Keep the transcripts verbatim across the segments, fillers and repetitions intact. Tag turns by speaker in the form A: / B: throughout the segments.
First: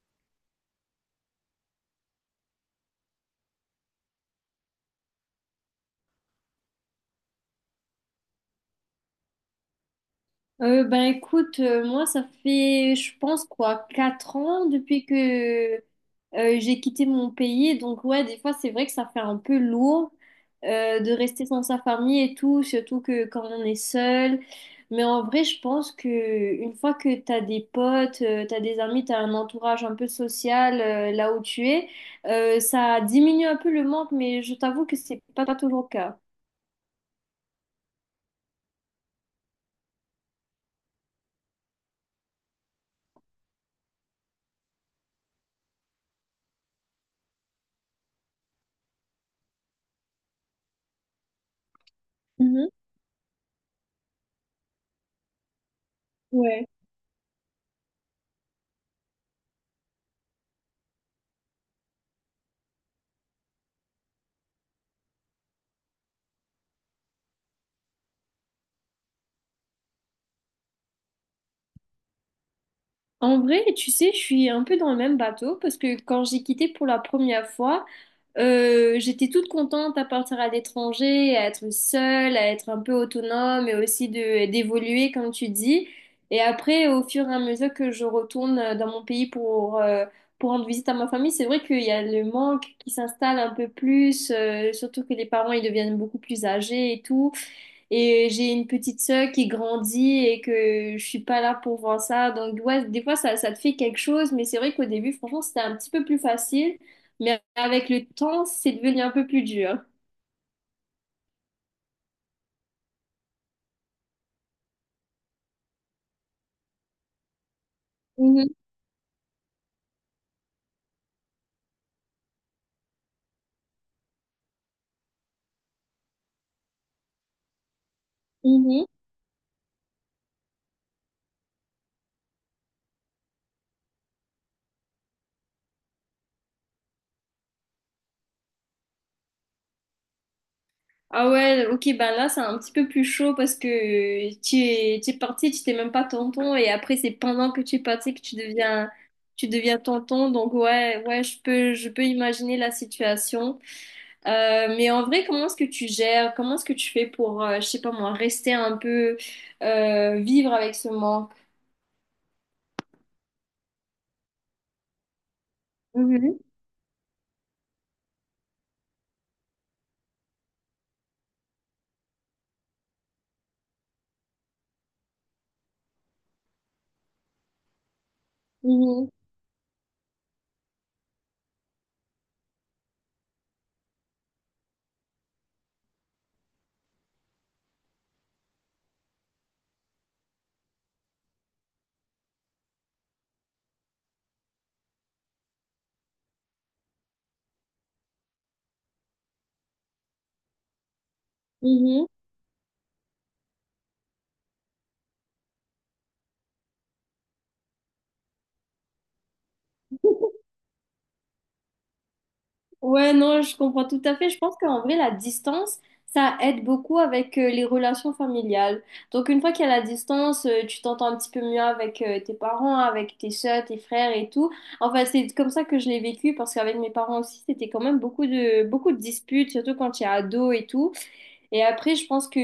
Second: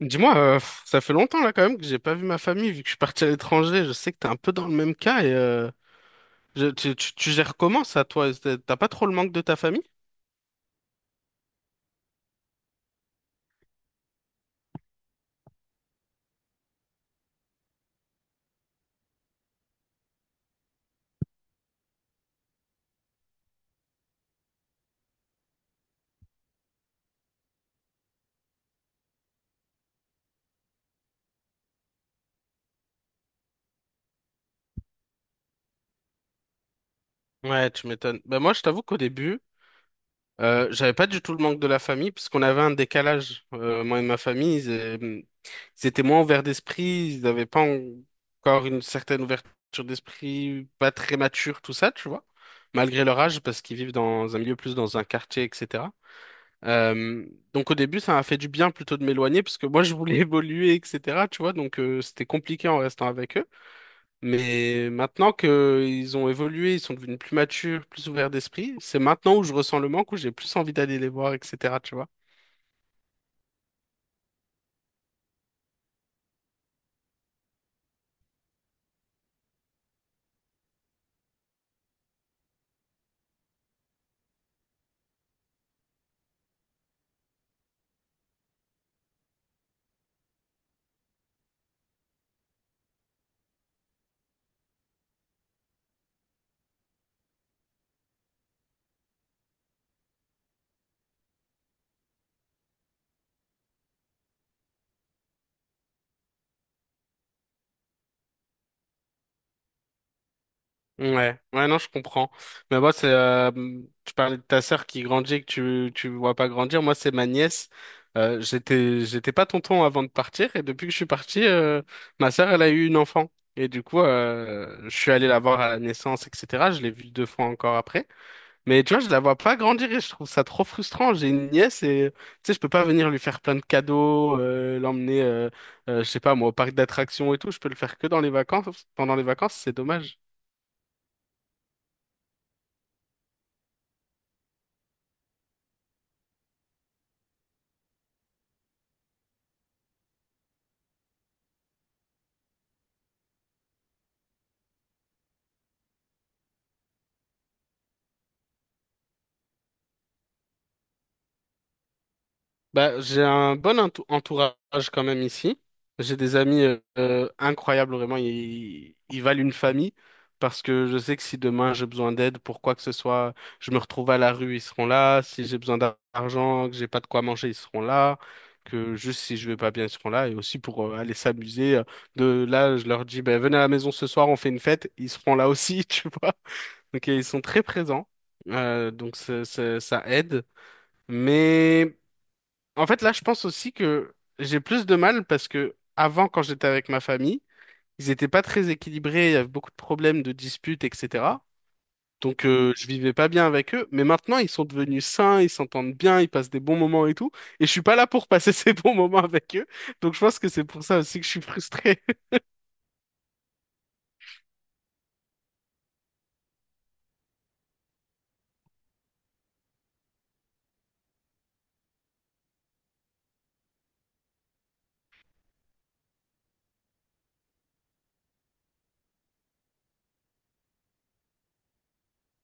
A: Dis-moi, euh, pff, ça fait longtemps là quand même que j'ai pas vu ma famille vu que je suis parti à l'étranger. Je sais que t'es un peu dans le même cas et euh, je- tu, tu, tu gères comment ça toi? T'as t'as pas trop le manque de ta famille?
B: Euh, ben écoute, euh, moi ça fait, je pense quoi, quatre ans depuis que euh, j'ai quitté mon pays. Donc ouais, des fois c'est vrai que ça fait un peu lourd euh, de rester sans sa famille et tout, surtout que quand on est seul. Mais en vrai, je pense que une fois que t'as des potes, euh, t'as des amis, t'as un entourage un peu social euh, là où tu es, euh, ça diminue un peu le manque. Mais je t'avoue que c'est pas, pas toujours le cas.
A: Ouais, tu m'étonnes. Ben moi, je t'avoue qu'au début, euh, j'avais pas du tout le manque de la famille parce qu'on avait un décalage. Euh, moi et ma famille, ils, euh, ils étaient moins ouverts d'esprit, ils n'avaient pas encore une certaine ouverture d'esprit, pas très mature, tout ça, tu vois,
B: Mhm.
A: malgré leur âge parce qu'ils vivent dans un milieu plus dans un quartier, et cetera.
B: Ouais.
A: Euh, donc au début, ça m'a fait du bien plutôt de m'éloigner parce que moi je voulais évoluer, et cetera. Tu vois, donc euh, c'était compliqué en restant avec eux. Mais maintenant que ils ont évolué, ils sont devenus plus matures, plus ouverts d'esprit, c'est maintenant où je ressens le manque, où j'ai plus envie d'aller les voir, et cetera. Tu vois.
B: En vrai, tu sais, je suis un peu dans le même bateau parce que quand j'ai quitté pour la première fois, euh, j'étais toute contente à partir à l'étranger, à être seule, à être un peu autonome et aussi de d'évoluer comme tu dis. Et après, au fur et à mesure que je retourne euh, dans mon pays pour euh, pour rendre visite à ma famille, c'est vrai qu'il y a le manque qui s'installe un peu plus, euh, surtout que les parents ils deviennent beaucoup plus âgés et tout. Et j'ai une petite sœur qui grandit et que je suis pas là pour voir ça. Donc ouais, des fois ça, ça te fait quelque chose, mais c'est vrai qu'au début, franchement, c'était un petit peu plus facile mais avec le temps, c'est devenu un peu plus dur.
A: Ouais, ouais, non, je comprends. Mais moi, c'est, euh, tu parlais de ta sœur qui grandit et que tu, tu vois pas grandir. Moi, c'est ma nièce. Euh,
B: Mhm,
A: j'étais, j'étais pas tonton avant de partir et depuis que je suis parti, euh, ma sœur, elle a eu une enfant. Et du coup, euh, je suis allé la voir à la naissance, et cetera. Je l'ai vue deux fois encore après. Mais
B: mhm.
A: tu vois, je la vois pas grandir et je trouve ça trop frustrant. J'ai une nièce et, tu sais, je peux pas venir lui faire plein de cadeaux, euh, l'emmener, euh, euh, je sais pas, moi, au parc d'attractions et tout. Je peux le faire que dans les vacances. Pendant les vacances, c'est dommage.
B: Ah ouais, ok, ben là, c'est un petit peu plus chaud parce que euh, tu es, tu es, parti, tu t'es même pas tonton, et après, c'est pendant que tu es parti que tu deviens, tu deviens tonton. Donc, ouais, ouais, je peux, je peux imaginer la situation. Euh, mais en vrai, comment est-ce que tu gères? Comment est-ce que tu fais pour, euh, je sais pas moi, rester un peu, euh, vivre avec ce manque?
A: Bah, j'ai un bon entou- entourage quand même ici. J'ai des
B: Mhm,
A: amis euh, euh, incroyables, vraiment. Ils, ils valent une famille parce que je sais que si demain j'ai besoin d'aide pour quoi que ce soit, je me retrouve à la rue, ils seront là. Si j'ai besoin d'ar- d'argent, que j'ai pas de quoi manger, ils seront là. Que
B: mhm,
A: juste si je vais pas bien, ils seront là. Et aussi pour euh, aller s'amuser. euh, De là, je leur dis, ben venez à la maison ce soir, on fait une fête. Ils seront là aussi, tu vois. Donc euh, ils sont très présents, euh, donc ça ça- ça aide. Mais en fait, là, je pense aussi que j'ai plus de mal parce que avant, quand j'étais avec ma famille, ils n'étaient pas très équilibrés, il y avait beaucoup de problèmes, de disputes, et cetera. Donc, euh, je vivais pas bien avec eux. Mais maintenant, ils sont devenus sains, ils s'entendent bien, ils passent des bons moments et tout. Et je suis pas là pour passer ces bons moments avec eux. Donc,
B: mhm.
A: je pense que c'est pour ça aussi que je suis frustré.
B: Ouais, non, je comprends tout à fait. Je pense qu'en vrai, la distance, ça aide beaucoup avec euh, les relations familiales. Donc, une fois qu'il y a la distance, euh, tu t'entends un petit peu mieux avec euh, tes parents, avec tes soeurs, tes frères et tout. Enfin, c'est comme ça que je l'ai vécu parce qu'avec mes parents aussi, c'était quand même beaucoup de, beaucoup de disputes, surtout quand tu es ado et tout. Et après, je pense que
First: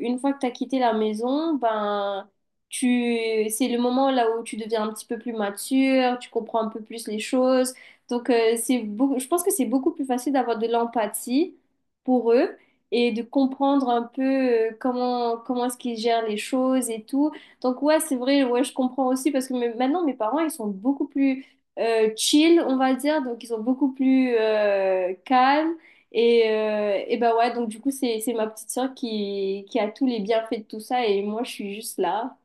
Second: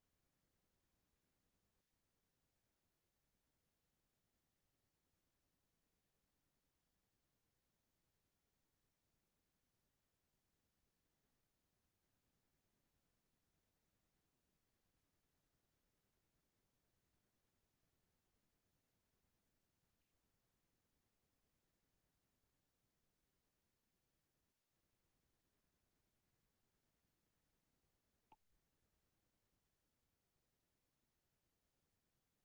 B: une fois que tu as quitté la maison, ben tu c'est le moment là où tu deviens un petit peu plus mature, tu comprends un peu plus les choses. Donc euh, c'est beaucoup, je pense que c'est beaucoup plus facile d'avoir de l'empathie pour eux et de comprendre un peu euh, comment comment est-ce qu'ils gèrent les choses et tout. Donc ouais, c'est vrai, ouais, je comprends aussi parce que me- maintenant mes parents, ils sont beaucoup plus euh, chill, on va dire, donc ils sont beaucoup plus euh, calmes. Et, euh, et bah ouais, donc du coup, c'est, c'est ma petite sœur qui, qui a tous les bienfaits de tout ça et moi, je suis juste là.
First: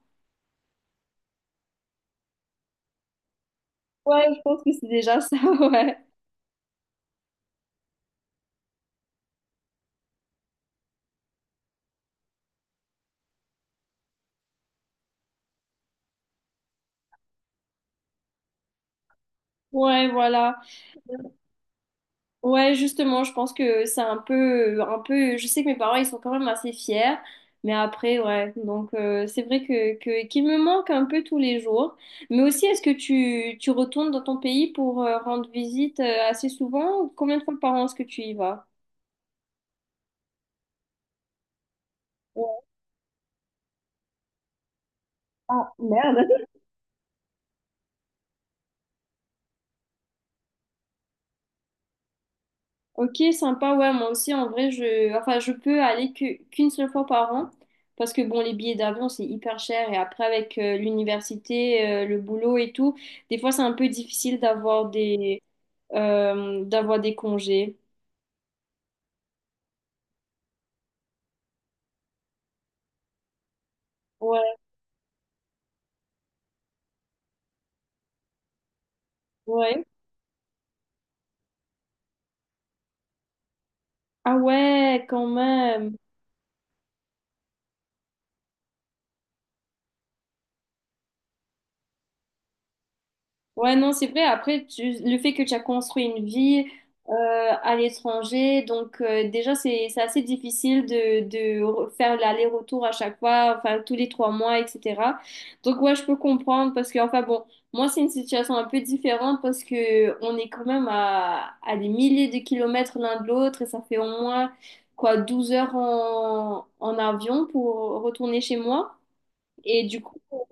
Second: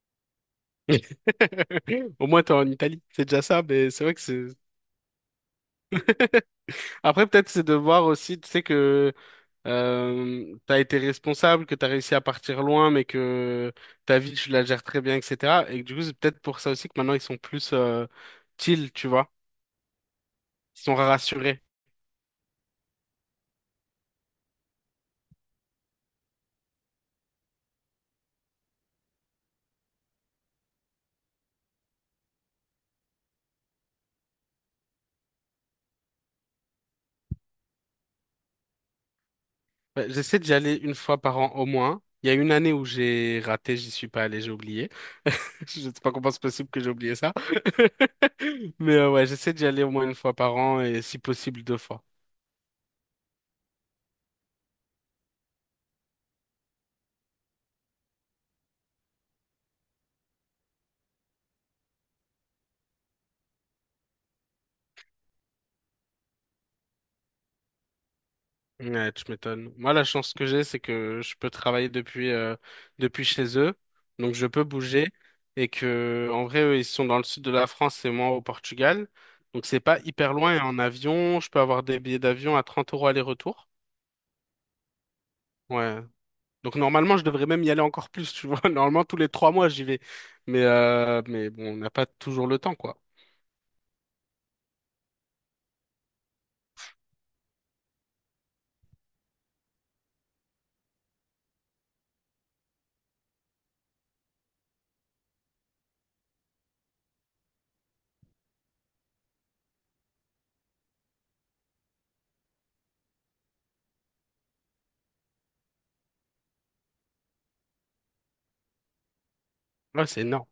A: Au moins, t'es en Italie. C'est déjà ça, mais c'est vrai que
B: Ouais, je
A: c'est...
B: pense que c'est déjà ça, ouais.
A: Après, peut-être c'est de voir aussi, tu sais, que euh, t'as été responsable, que t'as réussi à partir loin, mais que ta vie, tu la gères très bien, et cetera. Et que du coup, c'est peut-être pour ça aussi que maintenant, ils sont plus euh, chill, tu vois.
B: Ouais, voilà.
A: Ils sont rassurés.
B: Ouais, justement, je pense que c'est un peu, un peu, je sais que mes parents, ils sont quand même assez fiers, mais après, ouais. Donc, euh, c'est vrai que, que, qu'il me manque un peu tous les jours. Mais aussi, est-ce que tu, tu retournes dans ton pays pour euh, rendre visite euh, assez souvent ou combien de fois par an est-ce que tu y vas?
A: Ouais, j'essaie d'y aller une fois par an au moins. Il y a une
B: Ouais.
A: année où j'ai raté, j'y suis pas allé, j'ai oublié.
B: Ah,
A: Je sais pas comment c'est
B: merde.
A: possible que j'ai oublié ça. Mais euh, ouais, j'essaie d'y aller au moins une fois par an et si possible deux fois.
B: Ok, sympa, ouais, moi aussi, en vrai, je, enfin, je peux aller que- qu'une seule fois par an, parce que, bon, les billets d'avion, c'est hyper cher, et après, avec euh, l'université, euh, le boulot et tout, des fois, c'est un peu difficile d'avoir des, euh, d'avoir des congés.
A: Ouais, tu m'étonnes. Moi, la chance que j'ai, c'est que je peux travailler depuis, euh, depuis chez eux. Donc, je
B: Ouais,
A: peux bouger. Et que, en vrai, eux, ils sont dans le sud de la France et moi au Portugal. Donc, c'est
B: ouais.
A: pas hyper loin. Et en avion, je peux avoir des billets d'avion à trente euros aller-retour.
B: Ah ouais, quand même.
A: Ouais. Donc, normalement, je devrais même y aller encore plus, tu vois. Normalement, tous les trois mois, j'y vais. Mais, euh, mais bon, on n'a pas toujours le temps, quoi.
B: Ouais, non, c'est vrai. Après, tu- le fait que tu as construit une vie euh, à l'étranger, donc euh, déjà, c'est, c'est assez difficile de, de faire l'aller-retour à chaque fois, enfin, tous les trois mois, et cetera. Donc, ouais, je peux comprendre parce que, enfin, bon, moi, c'est une situation un peu différente parce que on est quand même à, à des milliers de kilomètres l'un de l'autre et ça fait au moins, quoi, douze heures en, en avion pour retourner chez moi. Et du
A: Ouais,
B: coup.
A: c'est énorme.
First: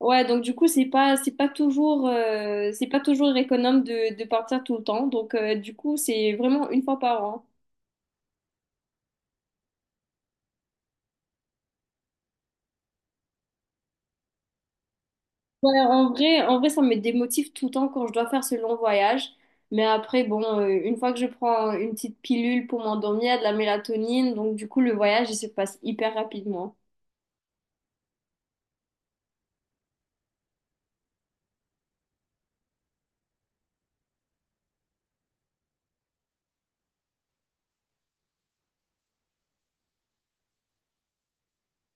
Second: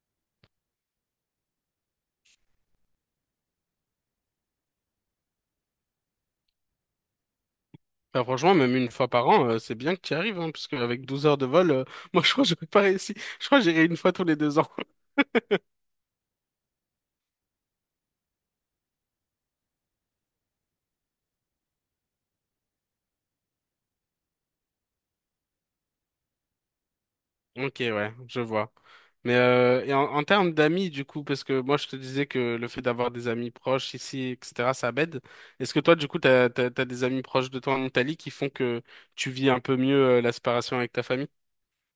B: Ouais, donc du coup, c'est pas, c'est pas toujours, euh, c'est pas toujours économe de, de partir tout le temps. Donc euh, du coup, c'est vraiment une fois par an.
A: Bah, franchement, même une fois par an, euh, c'est bien que tu y arrives, hein, parce qu'avec douze heures de vol, euh, moi, je crois que j'aurais pas réussi. Je crois que j'irai une fois tous les deux ans.
B: Ouais, en vrai, en vrai, ça me démotive tout le temps quand je dois faire ce long voyage. Mais après, bon, euh, une fois que je prends une petite pilule pour m'endormir, il y a de la mélatonine, donc du coup, le voyage, il se passe hyper rapidement.
A: Ok, ouais, je vois. Mais euh, et en, en termes d'amis, du coup, parce que moi je te disais que le fait d'avoir des amis proches ici, et cetera, ça m'aide. Est-ce que toi, du coup, t'as, t'as, t'as des amis proches de toi en Italie qui font que tu vis un peu mieux euh, la séparation avec ta famille?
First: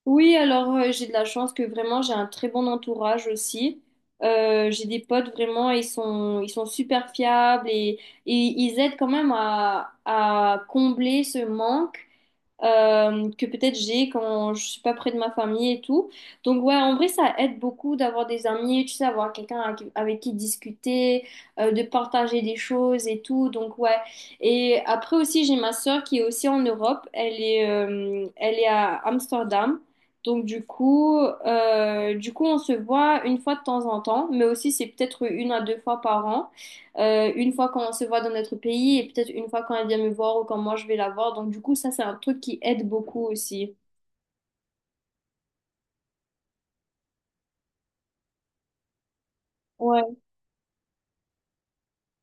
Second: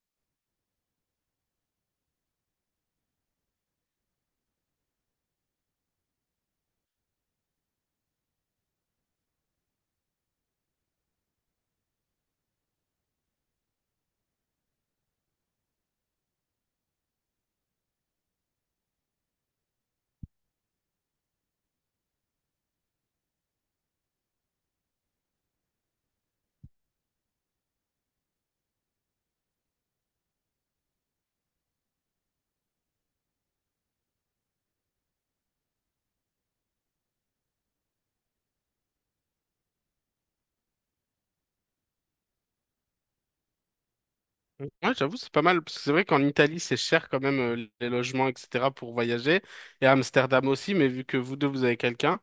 B: Oui, alors euh, j'ai de la chance que vraiment j'ai un très bon entourage aussi. Euh, j'ai des potes vraiment, ils sont, ils sont super fiables et, et ils aident quand même à, à combler ce manque euh, que peut-être j'ai quand je suis pas près de ma famille et tout. Donc ouais, en vrai, ça aide beaucoup d'avoir des amis, tu sais, avoir quelqu'un avec, avec qui discuter, euh, de partager des choses et tout. Donc ouais. Et après aussi, j'ai ma sœur qui est aussi en Europe. Elle est, euh, elle est à Amsterdam. Donc du coup, euh, du coup, on se voit une fois de temps en temps, mais aussi c'est peut-être une à deux fois par an euh, une fois quand on se voit dans notre pays et peut-être une fois quand elle vient me voir ou quand moi je vais la voir. Donc du coup, ça, c'est un truc qui aide beaucoup aussi.
A: Ouais, j'avoue, c'est pas mal, parce que c'est vrai qu'en Italie, c'est cher quand même euh, les logements, et cetera, pour voyager. Et à
B: Ouais.
A: Amsterdam aussi, mais vu que vous deux, vous avez quelqu'un,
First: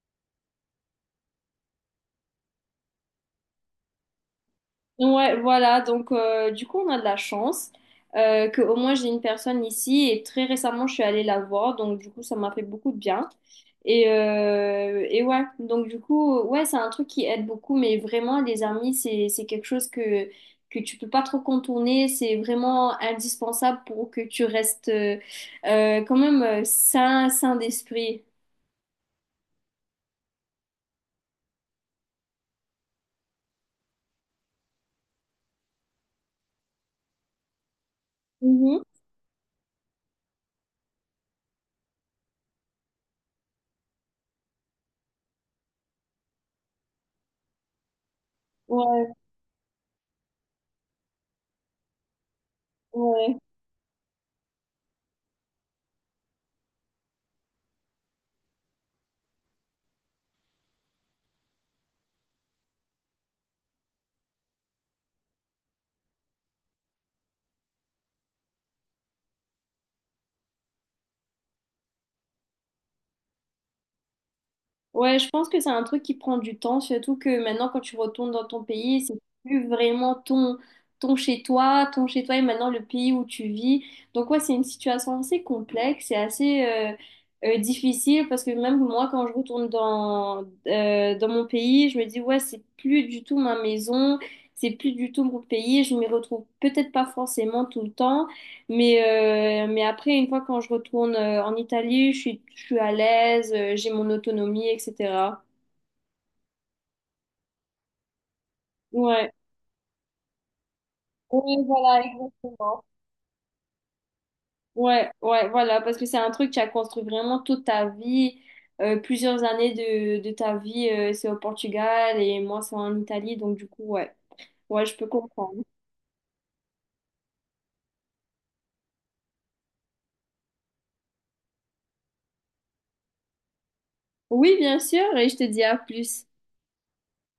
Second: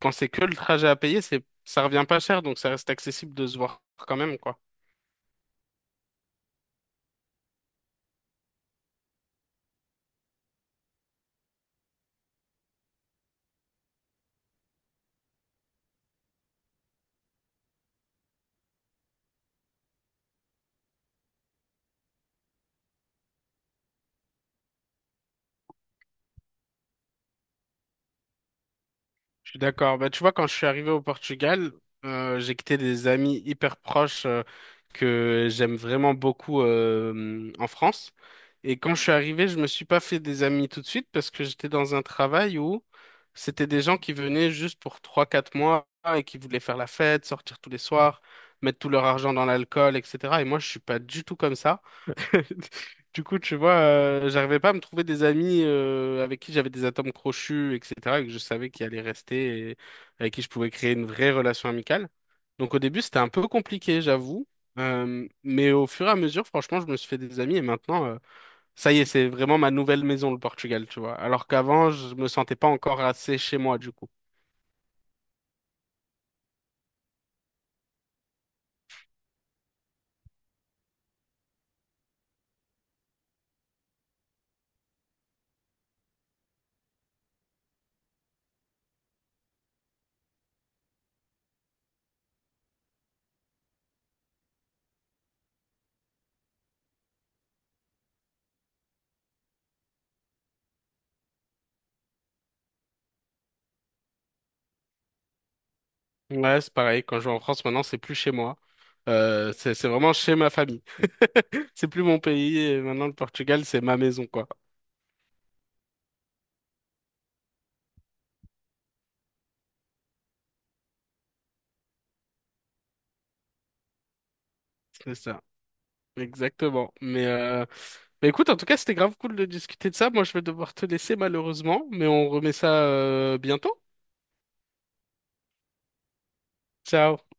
A: quand c'est que le trajet à payer, c'est, ça revient pas cher, donc ça reste accessible de se voir quand même, quoi.
B: Ouais, voilà, donc euh, du coup on a de la chance euh, que au moins j'ai une personne ici et très récemment je suis allée la voir, donc du coup ça m'a fait beaucoup de bien. Et, euh, et ouais, donc du coup, ouais, c'est un truc qui aide beaucoup, mais vraiment les amis, c'est, c'est quelque chose que, que tu peux pas trop contourner, c'est vraiment indispensable pour que tu restes euh, euh, quand même euh, sain, sain d'esprit.
A: Je suis d'accord. Bah, tu vois, quand je suis arrivé au Portugal, euh, j'ai quitté des amis hyper proches euh, que j'aime vraiment beaucoup euh, en France. Et
B: Mhm.
A: quand je suis arrivé, je me suis pas fait des amis tout de suite parce que j'étais dans un travail où c'était des gens qui venaient juste pour trois quatre mois et qui voulaient faire la fête, sortir tous les soirs, mettre tout leur
B: Ouais,
A: argent dans l'alcool, et cetera. Et moi, je suis pas du tout comme ça. Du
B: ouais.
A: coup, tu vois, euh, j'arrivais pas à me trouver des amis euh, avec qui j'avais des atomes crochus, et cetera, et que je savais qu'ils allaient rester et avec qui je pouvais créer une vraie relation amicale. Donc au début, c'était un peu compliqué, j'avoue. Euh, mais au fur et à mesure, franchement, je me suis fait des amis et maintenant, euh, ça y est, c'est vraiment ma nouvelle maison, le Portugal, tu vois. Alors qu'avant, je me sentais pas encore assez chez moi, du coup.
B: Ouais, je pense que c'est un truc qui prend du temps, surtout que maintenant, quand tu retournes dans ton pays, c'est plus vraiment ton, ton chez-toi, ton chez-toi est maintenant le pays où tu vis. Donc, ouais, c'est une situation assez complexe et assez euh, euh, difficile parce que même moi, quand je retourne dans, euh, dans mon pays, je me dis, ouais, c'est plus du tout ma maison, c'est plus du tout mon pays, je m'y retrouve peut-être pas forcément tout le temps. Mais, euh, mais après, une fois quand je retourne euh, en Italie, je suis, je suis à l'aise, euh, j'ai mon autonomie, et cetera.
A: Ouais, c'est pareil. Quand je vais en France, maintenant, c'est plus chez moi.
B: Ouais,
A: Euh, c'est c'est vraiment chez ma famille.
B: ouais
A: C'est
B: voilà,
A: plus mon pays. Et
B: exactement.
A: maintenant, le Portugal, c'est ma maison, quoi.
B: Ouais, ouais, voilà, parce que c'est un truc qui a construit vraiment toute ta vie, euh, plusieurs années de, de ta vie, euh, c'est au Portugal et moi c'est en Italie, donc du coup, ouais, ouais, je peux
A: C'est ça,
B: comprendre.
A: exactement. Mais, euh, mais écoute, en tout cas, c'était grave cool de discuter de ça. Moi, je vais devoir te laisser malheureusement, mais on remet ça euh, bientôt.
B: Oui, bien sûr, et je te dis à plus.
A: Ciao.